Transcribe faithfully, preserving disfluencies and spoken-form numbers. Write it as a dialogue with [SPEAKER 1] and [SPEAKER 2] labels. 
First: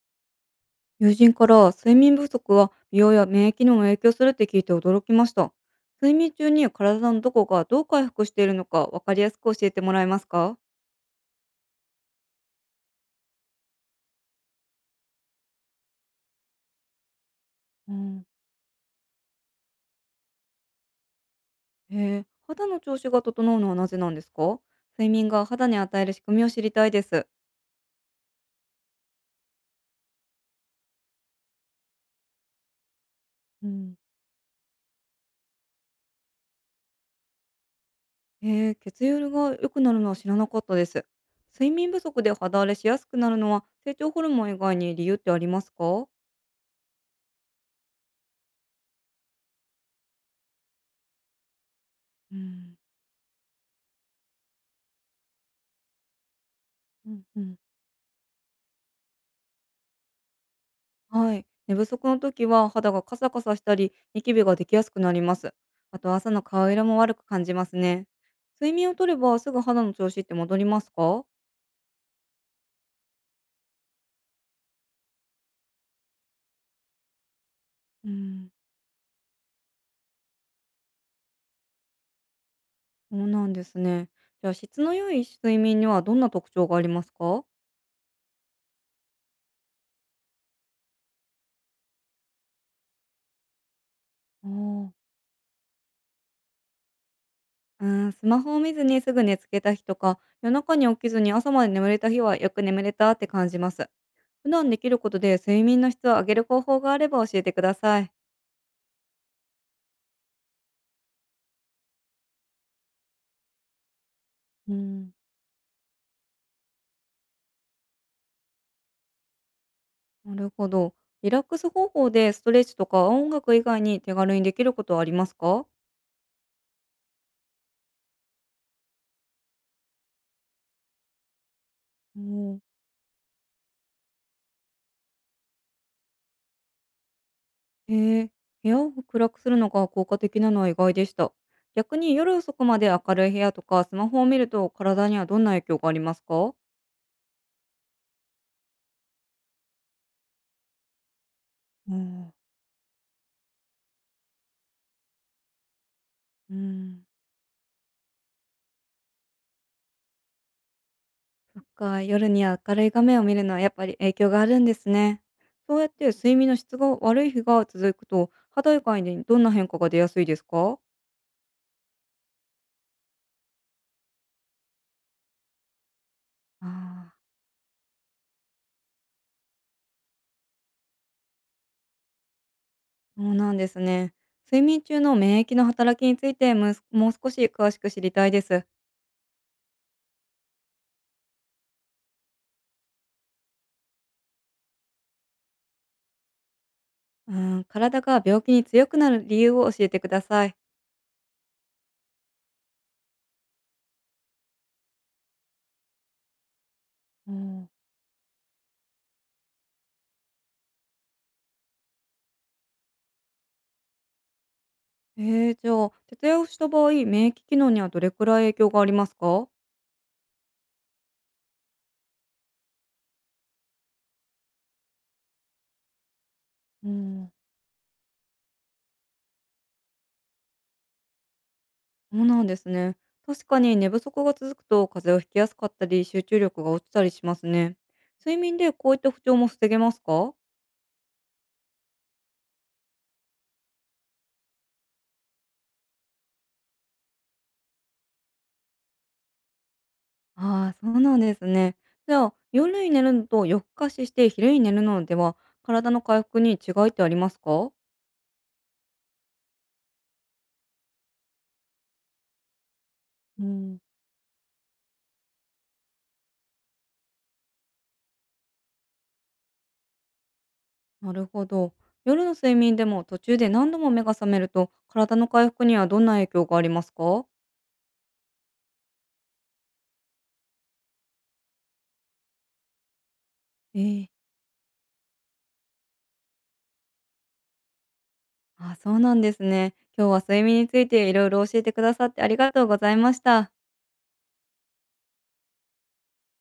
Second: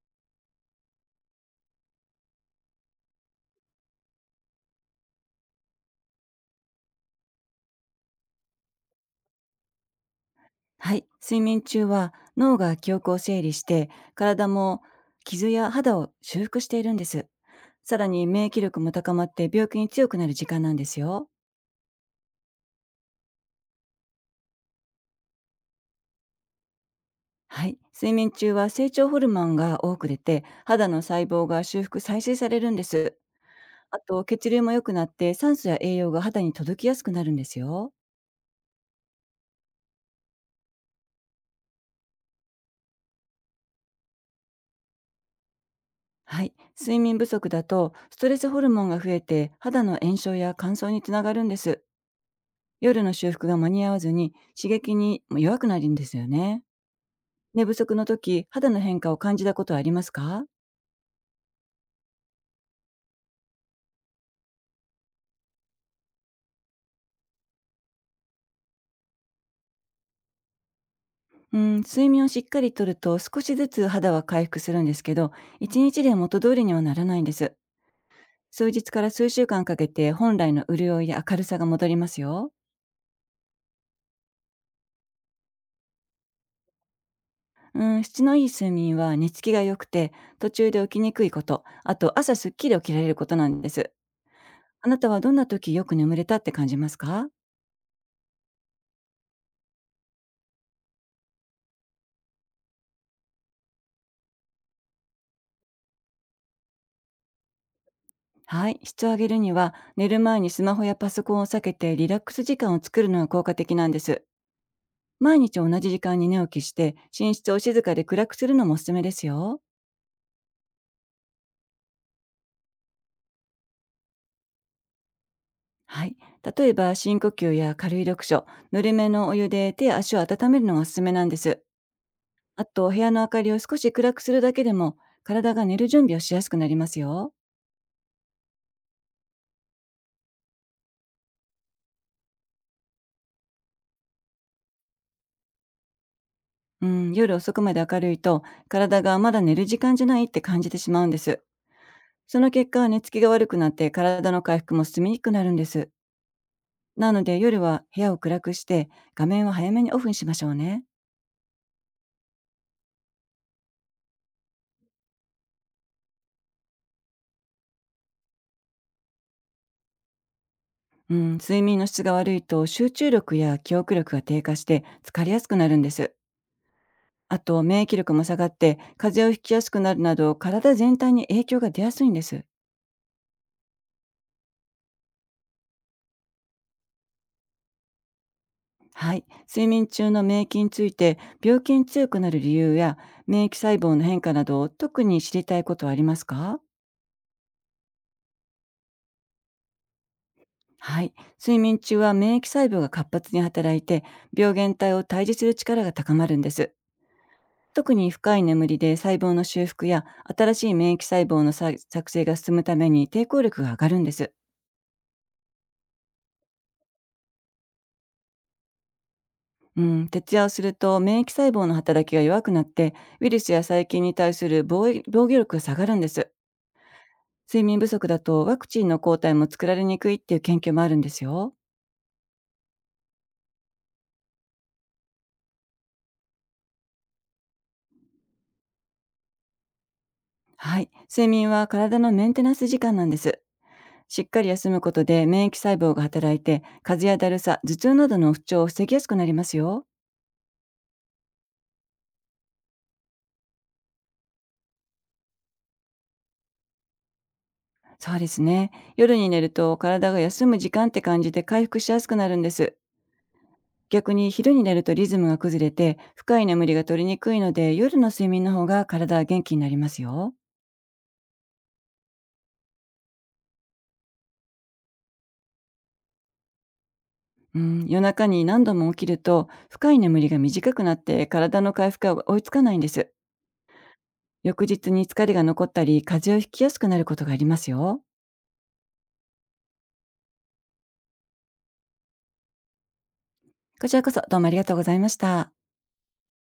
[SPEAKER 1] 友人から睡眠不足は美容や免疫にも影響するって聞いて驚きました。睡眠中に体のどこがどう回復しているのか分かりやすく教えてもらえますか？
[SPEAKER 2] はい、睡眠中は脳が記憶を整理して体も傷や肌を修復しているんです。
[SPEAKER 1] う
[SPEAKER 2] さら
[SPEAKER 1] ん。
[SPEAKER 2] に免疫力も高まって病気に強くなる時間なんですよ。
[SPEAKER 1] へえ、肌の調子が整うのはなぜなんですか？睡眠が肌に与える仕組みを知りたいです。
[SPEAKER 2] はい、睡眠中は成長ホルモンが多く出て肌の細胞が修復再生されるんです。
[SPEAKER 1] うん。
[SPEAKER 2] あと血流も良くなって酸素や栄養が肌に届きやすくなるんですよ。
[SPEAKER 1] へえ、血流が良くなるのは知らなかったです。睡眠不足で肌荒れしやすくなるのは成長ホルモン以外に理由ってありますか？
[SPEAKER 2] はい、睡眠不足だとストレスホルモンが増えて肌の炎症や乾燥につながるんです。
[SPEAKER 1] うん。
[SPEAKER 2] 夜の修復が間に合わずに刺激にも弱くなるんですよね。
[SPEAKER 1] うん。
[SPEAKER 2] 寝不足の時、肌の変化を感じたことはありますか？
[SPEAKER 1] はい。寝不足の時は肌がカサカサしたり、ニキビができやすくなります。あと朝の顔色も悪く感じますね。睡眠をとればすぐ肌の調子って戻りますか？
[SPEAKER 2] うん、睡眠をしっかりとると少しずつ肌は回復するんですけど、一日で元通りにはならないんです。
[SPEAKER 1] うん。
[SPEAKER 2] 数日から数週間かけて本来の潤いや明るさが戻りますよ。
[SPEAKER 1] そうなんですね。じゃあ質の良い睡眠にはどんな特徴がありますか？
[SPEAKER 2] うん、質のいい睡眠は寝つきが良くて、途中で起きにくいこと、あと朝すっきり起きられることなんです。
[SPEAKER 1] お
[SPEAKER 2] あ
[SPEAKER 1] ー。
[SPEAKER 2] なたはどんな時よく眠れたって感じますか？
[SPEAKER 1] うーん、スマホを見ずにすぐ寝つけた日とか、夜中に起きずに朝まで眠れた日はよく眠れたって感じます。普段できることで睡眠の質を上げる方法があれば教えてください。
[SPEAKER 2] はい、質を上げるには寝る前にスマホやパソコンを避けてリラックス時間を作るのが効果的なんです。
[SPEAKER 1] うん。
[SPEAKER 2] 毎日同じ時間に寝起きして寝室を静かで暗くするのもおすすめですよ。
[SPEAKER 1] なるほど。リラックス方法でストレッチとか音楽以外に手軽にできることはありますか？
[SPEAKER 2] はい、例えば深呼吸や軽い読書、ぬるめのお湯で手や足を温めるのがおすすめなんです。
[SPEAKER 1] うん。
[SPEAKER 2] あと部屋の明かりを少し暗くするだけでも体が寝る準備をしやすくなりますよ。
[SPEAKER 1] へえ、部屋を暗くするのが効果的なのは意外でした。逆に夜遅くまで明るい部屋とかスマホを見ると体にはどんな影響がありますか？
[SPEAKER 2] うん、夜遅くまで明るいと体がまだ寝る時間じゃないって感じてしまうんです。
[SPEAKER 1] うん。
[SPEAKER 2] その結果、寝つきが悪くなって体の回復も進みにくくなるんです。
[SPEAKER 1] うん。
[SPEAKER 2] なので夜は部屋を暗くして画面を早めにオフにしましょうね。
[SPEAKER 1] そっか、夜に明るい画面を見るのはやっぱり影響があるんですね。そうやって睡眠の質が悪い日が続くと、肌以外にどんな変化が出やすいですか？
[SPEAKER 2] うん、睡眠の質が悪いと集中力や記憶力が低下して疲れやすくなるんです。
[SPEAKER 1] あー。
[SPEAKER 2] あと免疫力も下がって風邪をひきやすくなるなど体全体に影響が出やすいんです。
[SPEAKER 1] そうなんですね。睡眠中の免疫の働きについてむすもう少し詳しく知りたいです。
[SPEAKER 2] はい、睡眠中の免疫について病気に強くなる理由や免疫細胞の変化などを特に知りたいことはありますか？
[SPEAKER 1] うん、体が病気に強くなる理由を教えてください。
[SPEAKER 2] はい。睡眠中は免疫細胞が活発に働いて、病原体を退治する力が高まるんです。
[SPEAKER 1] うん。
[SPEAKER 2] 特に深い眠りで細胞の修復や新しい免疫細胞のさ作成が進むために抵抗力が上がるんです。
[SPEAKER 1] えー、じゃあ、徹夜をした場合、免疫機能にはどれくらい影響がありますか？
[SPEAKER 2] うん、徹夜をすると免疫細胞の働きが弱くなってウイルスや細菌に対する防衛防御力が下がるんです。
[SPEAKER 1] そうん。
[SPEAKER 2] 睡眠不足だとワクチンの抗体も作られにくいっていう研究もあるんですよ。
[SPEAKER 1] そうなんですね。確かに寝不足が続くと風邪をひきやすかったり、集中力が落ちたりしますね。睡眠でこういった不調も防げますか？
[SPEAKER 2] はい、睡眠は体のメンテナンス時間なんです。しっかり休むことで免疫細胞が働いて、風邪やだるさ、頭痛などの不調を防ぎやすくなりますよ。
[SPEAKER 1] ああ、そうなんですね。じゃあ、夜に寝るのと夜更かしして昼に寝るのでは、体の回復に違いってありますか？
[SPEAKER 2] そうですね。夜に寝ると体が休む時間って感じて回復しやすくなるんです。
[SPEAKER 1] うん。
[SPEAKER 2] 逆に昼に寝るとリズムが崩れて深い眠りが取りにくいので夜の睡眠の方が体は元気になりますよ。
[SPEAKER 1] なるほど。夜の睡眠でも途中で何度も目が覚めると、体の回復にはどんな影響がありますか？
[SPEAKER 2] うん、夜中に何度も起きると深い眠りが短くなって体の回復が追いつかないんです。
[SPEAKER 1] ええ。
[SPEAKER 2] 翌日に疲れが残ったり風邪をひきやすくなることがありますよ。
[SPEAKER 1] ああ、そうなんですね。今日は睡眠についていろいろ教えてくださってありがとうございました。
[SPEAKER 2] こちらこそどうもありがとうございました。